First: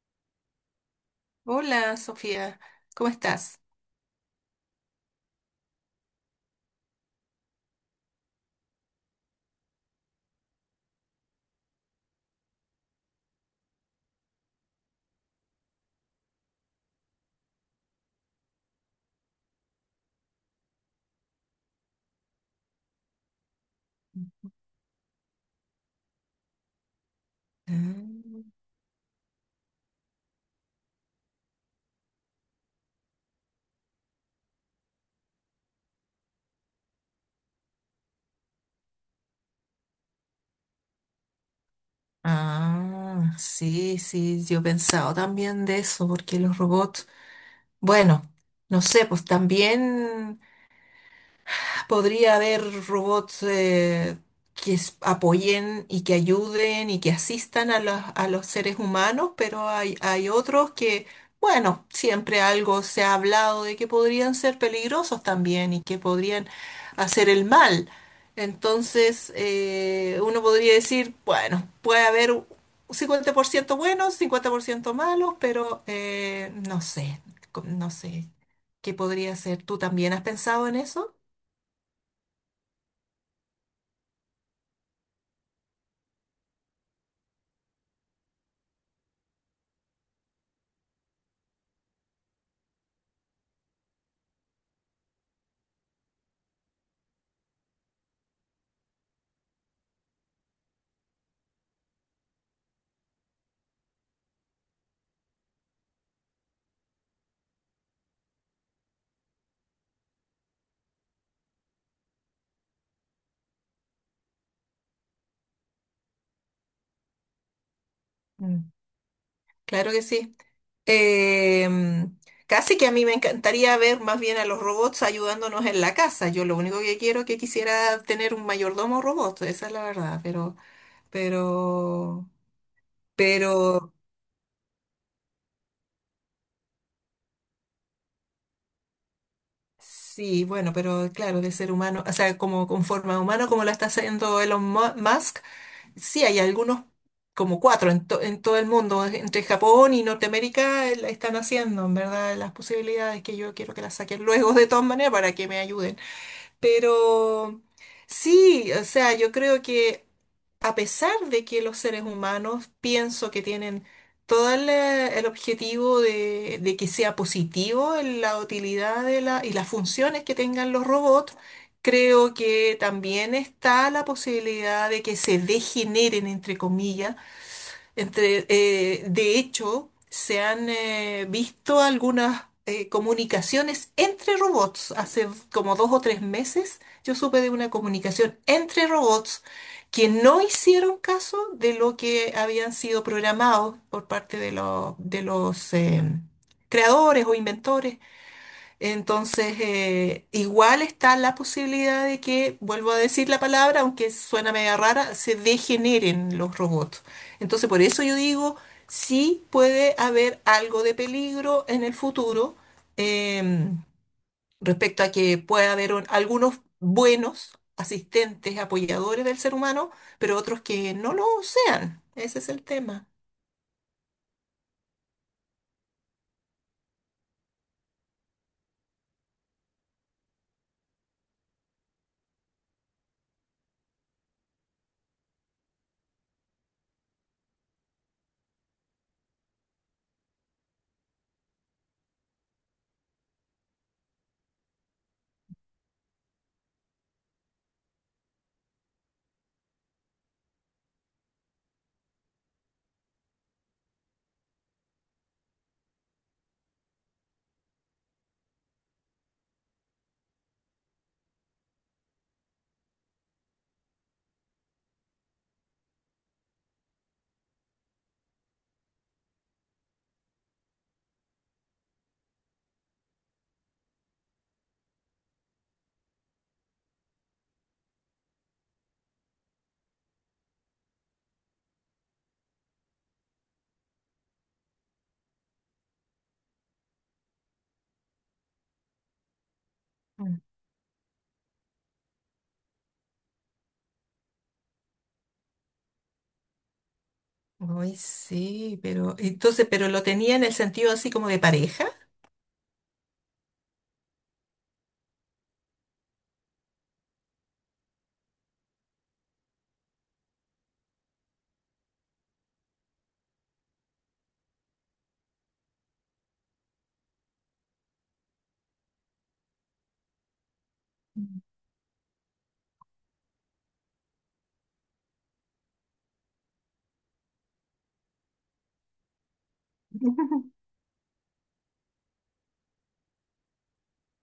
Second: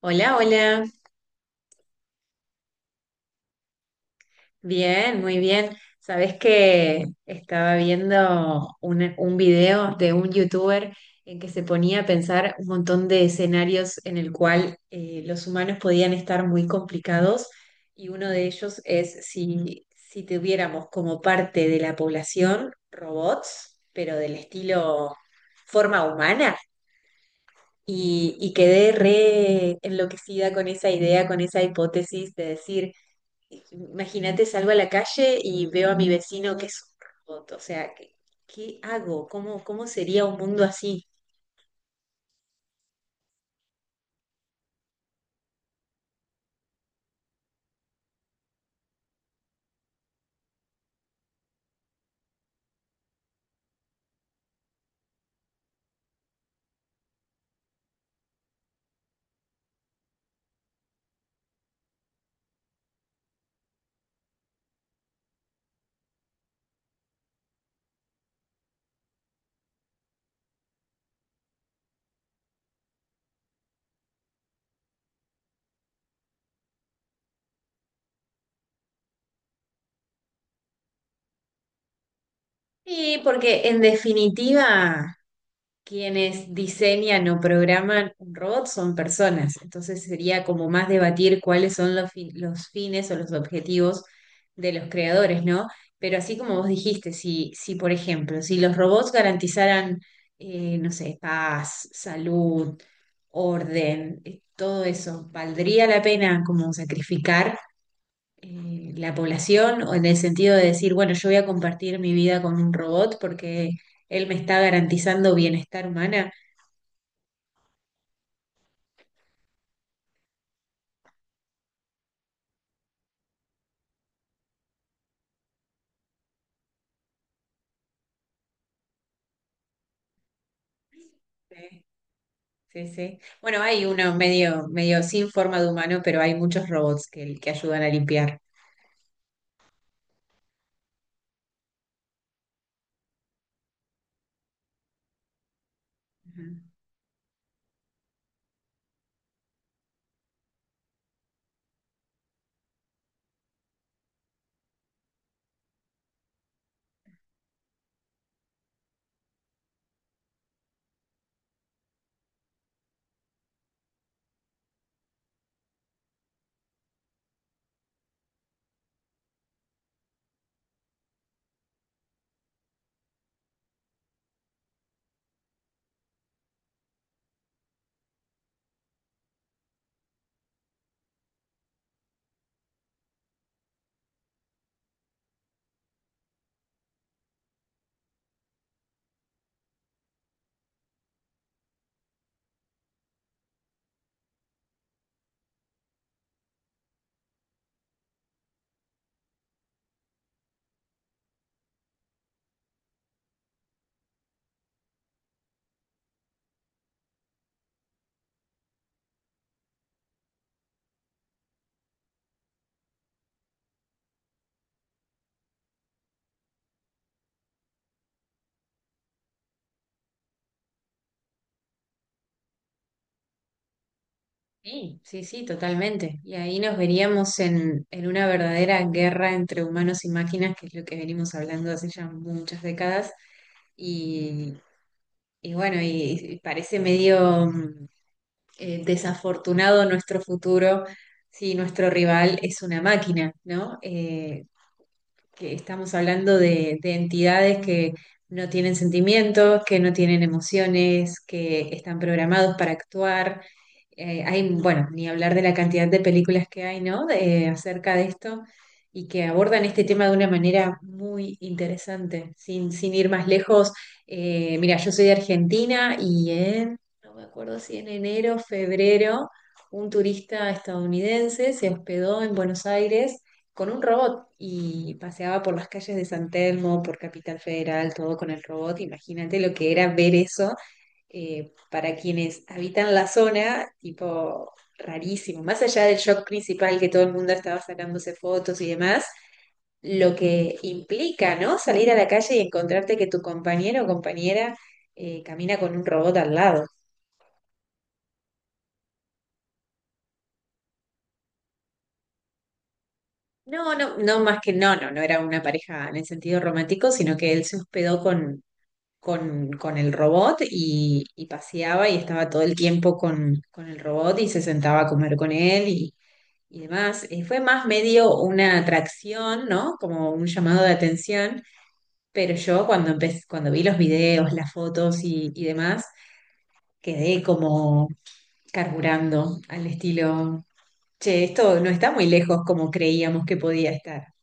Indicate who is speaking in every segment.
Speaker 1: Hola, hola.
Speaker 2: Hola, Sofía, ¿cómo estás?
Speaker 1: Bien, muy bien. Sabés que estaba viendo un video de un youtuber en que se ponía a pensar un montón de escenarios en el cual los humanos podían estar muy complicados y uno de ellos es si tuviéramos como parte de la población robots, pero del estilo forma humana. Y,
Speaker 2: Mm.
Speaker 1: y quedé re enloquecida con esa idea, con esa hipótesis de decir: imagínate, salgo a la calle y veo a mi vecino que es un robot. O sea, ¿qué hago? ¿Cómo sería un mundo así?
Speaker 2: Ah, sí, sí, yo he pensado también de eso, porque los robots, bueno, no sé, pues también. Podría haber robots, que apoyen y que ayuden y que asistan a los seres humanos, pero hay otros que, bueno, siempre algo se ha hablado de que podrían ser peligrosos también y que podrían hacer el mal. Entonces, uno podría decir, bueno, puede haber un 50% buenos, 50% malos, pero no sé, no sé qué podría ser. ¿Tú también has pensado en eso?
Speaker 1: Y porque en definitiva quienes diseñan o programan un robot son personas, entonces sería como más debatir cuáles son los fines o los objetivos de los creadores, ¿no? Pero así como vos dijiste, si por ejemplo, si los robots garantizaran, no sé, paz, salud, orden, todo eso, ¿valdría la pena como sacrificar la población? O en el sentido de decir, bueno, yo voy a compartir mi vida con un robot porque él me está garantizando bienestar humana.
Speaker 2: Claro que sí. Em, Casi que a mí me encantaría ver más bien a los robots ayudándonos en la casa. Yo lo único que quiero es que quisiera tener un mayordomo robot, esa es la verdad, pero,
Speaker 1: Sí,
Speaker 2: pero,
Speaker 1: sí, sí. Bueno, hay
Speaker 2: pero
Speaker 1: uno medio sin forma de humano, pero hay muchos robots que ayudan a limpiar.
Speaker 2: sí, bueno, pero claro, de ser humano, o sea, como con forma humana, como la está haciendo Elon Musk. Sí hay
Speaker 1: Ujú.
Speaker 2: algunos, como cuatro en todo el mundo, entre Japón y Norteamérica. La están haciendo, en verdad. Las posibilidades que yo quiero que las saquen luego de todas maneras para que me ayuden. Pero sí, o sea, yo creo que a pesar de que los seres humanos pienso que tienen todo el objetivo de que sea positivo en la utilidad de la, y las funciones que tengan los robots, creo que también está la posibilidad de que se degeneren, entre comillas, de hecho, se han visto algunas comunicaciones entre robots. Hace como 2 o 3 meses yo supe de una comunicación entre robots que no hicieron caso de lo que habían sido programados por parte de los creadores o inventores. Entonces, igual está la posibilidad de que, vuelvo a decir la palabra, aunque suena media rara, se degeneren los robots. Entonces, por eso yo digo, sí puede haber algo de peligro en el futuro eh, respecto a que pueda haber algunos buenos asistentes, apoyadores del ser humano, pero otros que no lo sean. Ese es el tema.
Speaker 1: Sí, sí, sí, totalmente. Y ahí nos veríamos en una verdadera guerra entre humanos y máquinas, que es lo que venimos hablando hace ya muchas décadas. Y, y bueno, y parece desafortunado nuestro futuro si nuestro rival es una máquina, ¿no? Que estamos hablando de entidades que no tienen sentimientos, que no tienen emociones, que están programados para actuar. Hay, bueno, ni hablar de la cantidad de películas que hay, ¿no? De- acerca de esto y que abordan este tema de una manera muy interesante, sin ir más lejos. Mira, yo soy de Argentina y en, no me acuerdo si en enero, febrero, un turista estadounidense se hospedó en Buenos Aires con un robot y paseaba por las calles de San Telmo, por Capital Federal, todo con el robot. Imagínate lo que era ver eso para quienes habitan la zona, tipo rarísimo. Más allá del shock principal que todo el mundo estaba sacándose fotos y demás, lo
Speaker 2: Mm.
Speaker 1: que implica, ¿no? Salir a la calle y encontrarte que tu compañero o compañera camina con un robot al lado.
Speaker 2: Ay, sí, pero entonces, pero lo tenía en el sentido así como de pareja.
Speaker 1: No, no, no, más que no, no, no era una pareja en el sentido romántico, sino que él se hospedó con el robot y paseaba y estaba todo el tiempo con el robot y se sentaba a comer con él y demás. Fue más medio una atracción, ¿no? Como un llamado de atención, pero yo cuando cuando vi los videos, las fotos y demás, quedé como carburando al estilo, che, esto no está muy lejos como creíamos que podía estar.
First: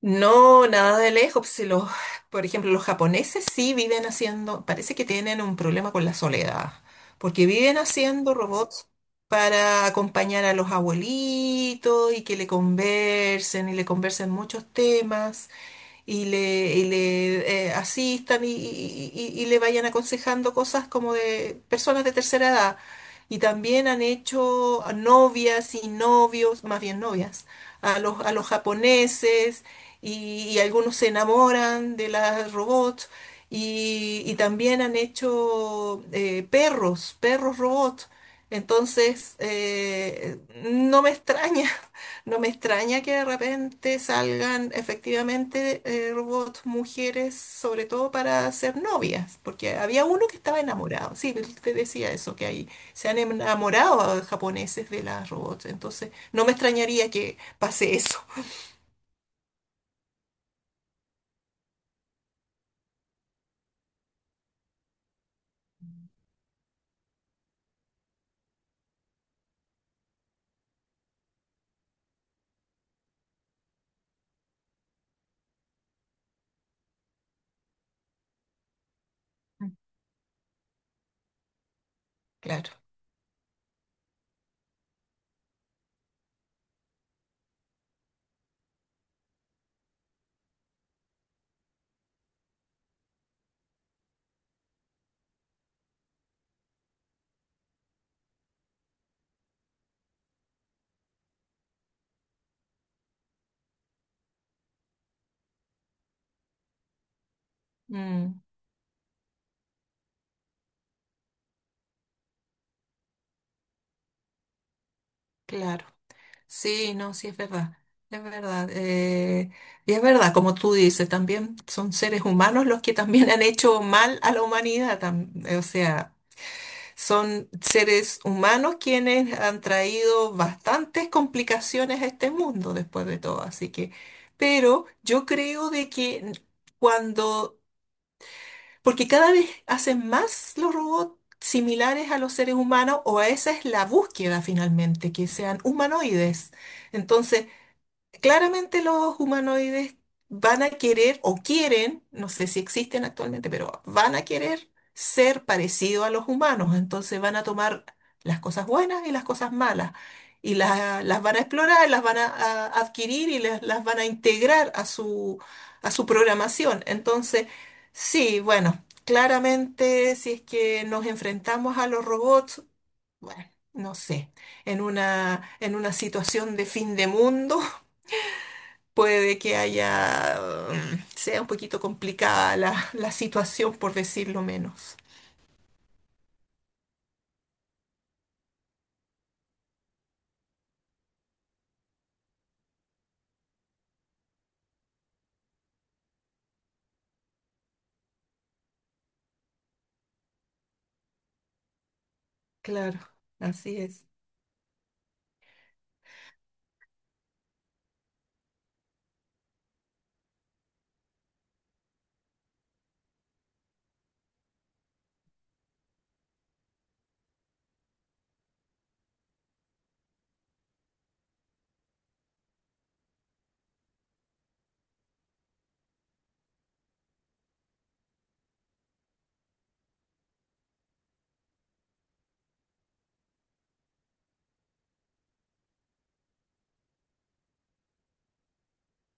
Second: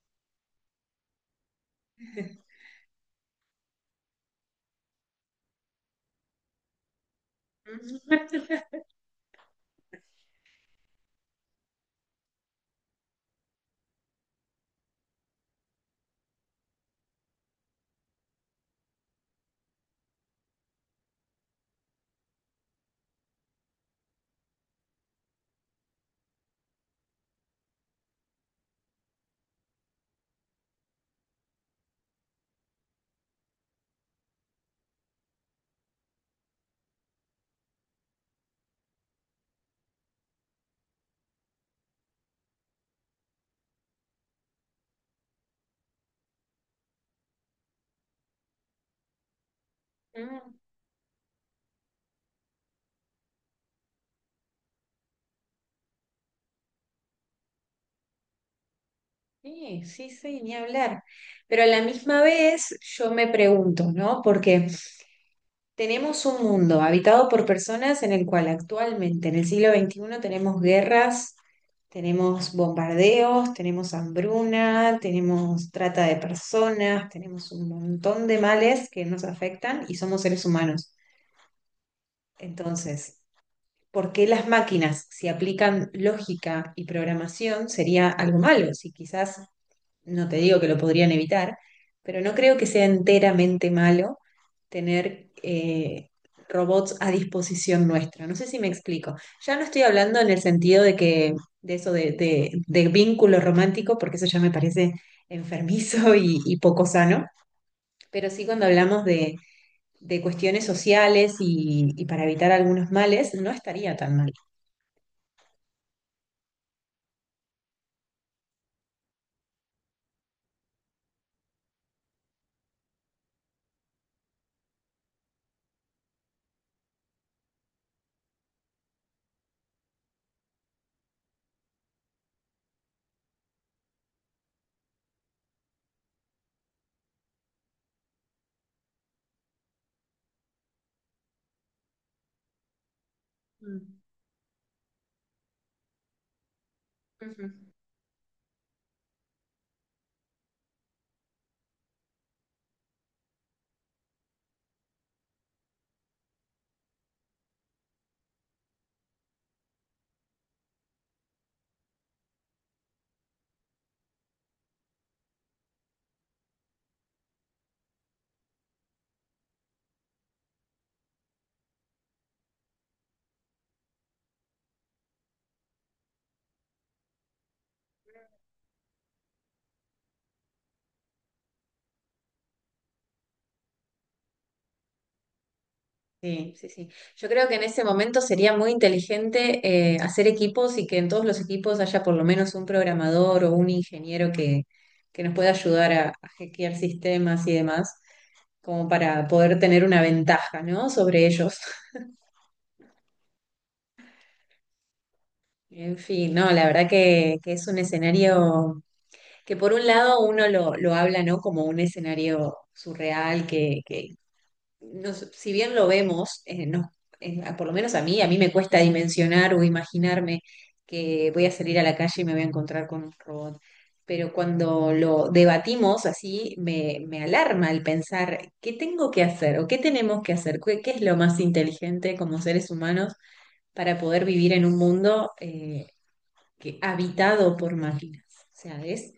Speaker 2: No, nada de lejos, pues. Si los, por ejemplo, los japoneses sí viven haciendo, parece que tienen un problema con la soledad, porque viven haciendo robots para acompañar a los abuelitos y que le conversen y le conversen muchos temas y le asistan y, y le vayan aconsejando cosas como de personas de tercera edad. Y también han hecho a novias y novios, más bien novias, a los japoneses y algunos se enamoran de las robots. Y también han hecho perros robots. Entonces, no me extraña. No me extraña que de repente salgan efectivamente robots mujeres, sobre todo para ser novias, porque había uno que
Speaker 1: Ujú.
Speaker 2: estaba enamorado. Sí, él te decía eso, que ahí se han enamorado japoneses de las robots. Entonces, no me extrañaría que pase eso.
Speaker 1: Sí, sí, sí, ni hablar. Pero a la misma vez yo me pregunto, ¿no? Porque tenemos un mundo habitado por personas en el cual actualmente, en el siglo XXI, tenemos guerras, tenemos bombardeos, tenemos hambruna, tenemos trata de personas, tenemos un montón de males que nos afectan y somos seres humanos.
Speaker 2: Claro,
Speaker 1: Entonces, ¿por qué las máquinas, si aplican lógica y programación, sería algo malo? Si quizás no te digo que lo podrían evitar, pero no creo que sea enteramente malo tener robots a disposición nuestra. No sé si me explico. Ya no estoy hablando en el sentido de que de eso de vínculo romántico, porque eso ya me parece enfermizo y poco sano, pero
Speaker 2: mm,
Speaker 1: sí cuando hablamos de cuestiones sociales y para evitar algunos males, no estaría tan mal.
Speaker 2: claro. Sí, no, sí, es verdad. Es verdad. Y es verdad, como tú dices, también son seres humanos los que también han hecho mal a la humanidad. O sea. Son seres humanos quienes han traído bastantes complicaciones a este mundo después de todo, así que, pero yo creo de que cuando, porque cada vez hacen más los robots similares a los seres humanos, o esa es la
Speaker 1: Mm.
Speaker 2: búsqueda finalmente, que sean humanoides. Entonces,
Speaker 1: Ujú.
Speaker 2: claramente los humanoides van a querer o quieren, no sé si existen actualmente, pero van a querer ser parecidos a los humanos. Entonces van a tomar las cosas buenas y las cosas malas y las van a explorar, las van a adquirir y las van a integrar a su programación. Entonces, sí, bueno, claramente si es que nos enfrentamos a los robots, bueno, no sé, en una situación de fin de mundo puede que haya, sea un poquito complicada la, la situación, por decirlo menos.
Speaker 1: Sí, sí, sí. Yo creo que en ese momento sería muy inteligente hacer equipos y que en todos los equipos haya por lo menos un programador o un ingeniero que nos pueda ayudar a hackear sistemas y demás, como para poder tener una ventaja, ¿no? Sobre ellos.
Speaker 2: Claro, así es.
Speaker 1: En fin, no, la verdad que es un escenario que por un lado uno lo habla, ¿no? Como un escenario surreal que nos- si bien lo vemos, no, por lo menos a mí me cuesta dimensionar o imaginarme que voy a salir a la calle y me voy a encontrar con un robot. Pero cuando lo debatimos así, me alarma el pensar qué tengo que hacer o qué tenemos que hacer, qué es lo más inteligente como seres humanos para poder vivir en un mundo habitado por máquinas. O sea, es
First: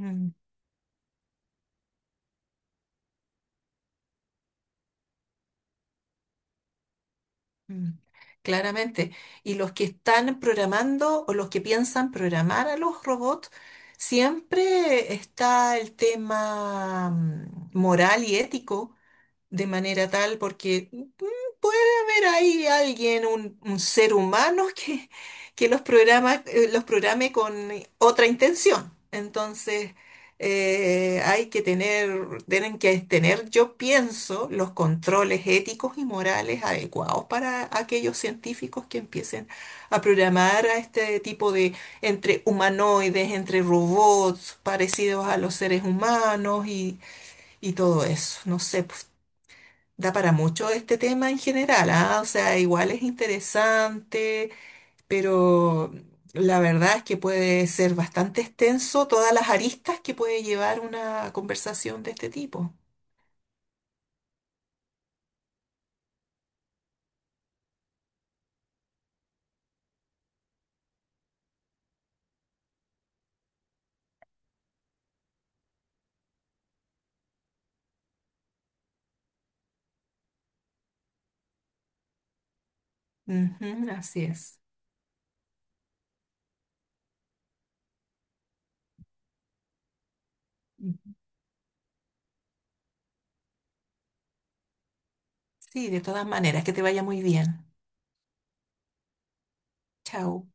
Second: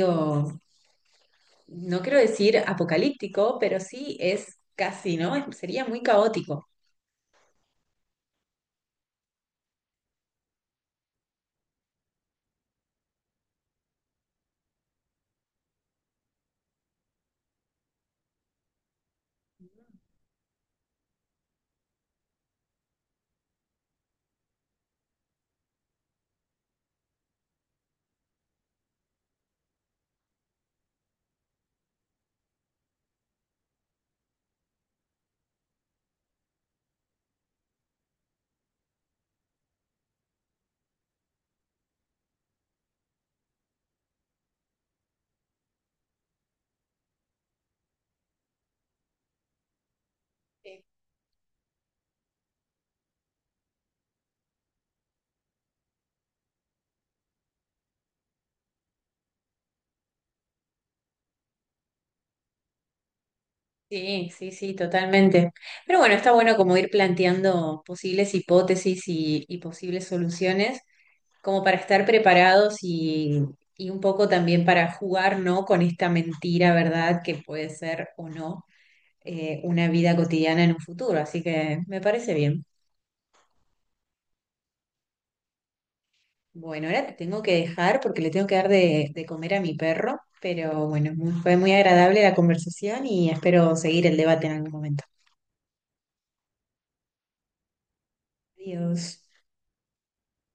Speaker 2: Mm,
Speaker 1: no quiero decir apocalíptico, pero sí es casi, ¿no? Es- sería muy caótico.
Speaker 2: mm. Claramente. Y los que están programando o los que piensan programar a los robots, siempre está el tema, moral y ético, de manera tal, porque puede haber ahí alguien, un ser humano que los programe con otra intención. Entonces, tienen que tener, yo pienso, los controles éticos y morales adecuados para aquellos científicos que empiecen a programar a este tipo de entre humanoides, entre robots parecidos a los seres humanos y todo eso. No sé, da para mucho este tema en general, ¿ah? O sea, igual es interesante, pero la verdad es que puede ser bastante extenso todas las aristas que puede llevar una conversación de este tipo.
Speaker 1: Sí, sí, sí, totalmente. Pero bueno, está bueno como ir planteando posibles hipótesis y posibles soluciones, como para estar preparados y un poco también para jugar, ¿no? Con esta mentira, ¿verdad? Que puede ser o no una vida cotidiana en un futuro. Así que me parece bien.
Speaker 2: Ujú, así es.
Speaker 1: Bueno, ahora te tengo que dejar porque le tengo que dar de comer a mi perro, pero bueno, fue muy agradable la conversación y espero seguir el debate en algún momento.
Speaker 2: Sí, de todas maneras, que te vaya muy bien.
Speaker 1: Adiós.
Speaker 2: Chao.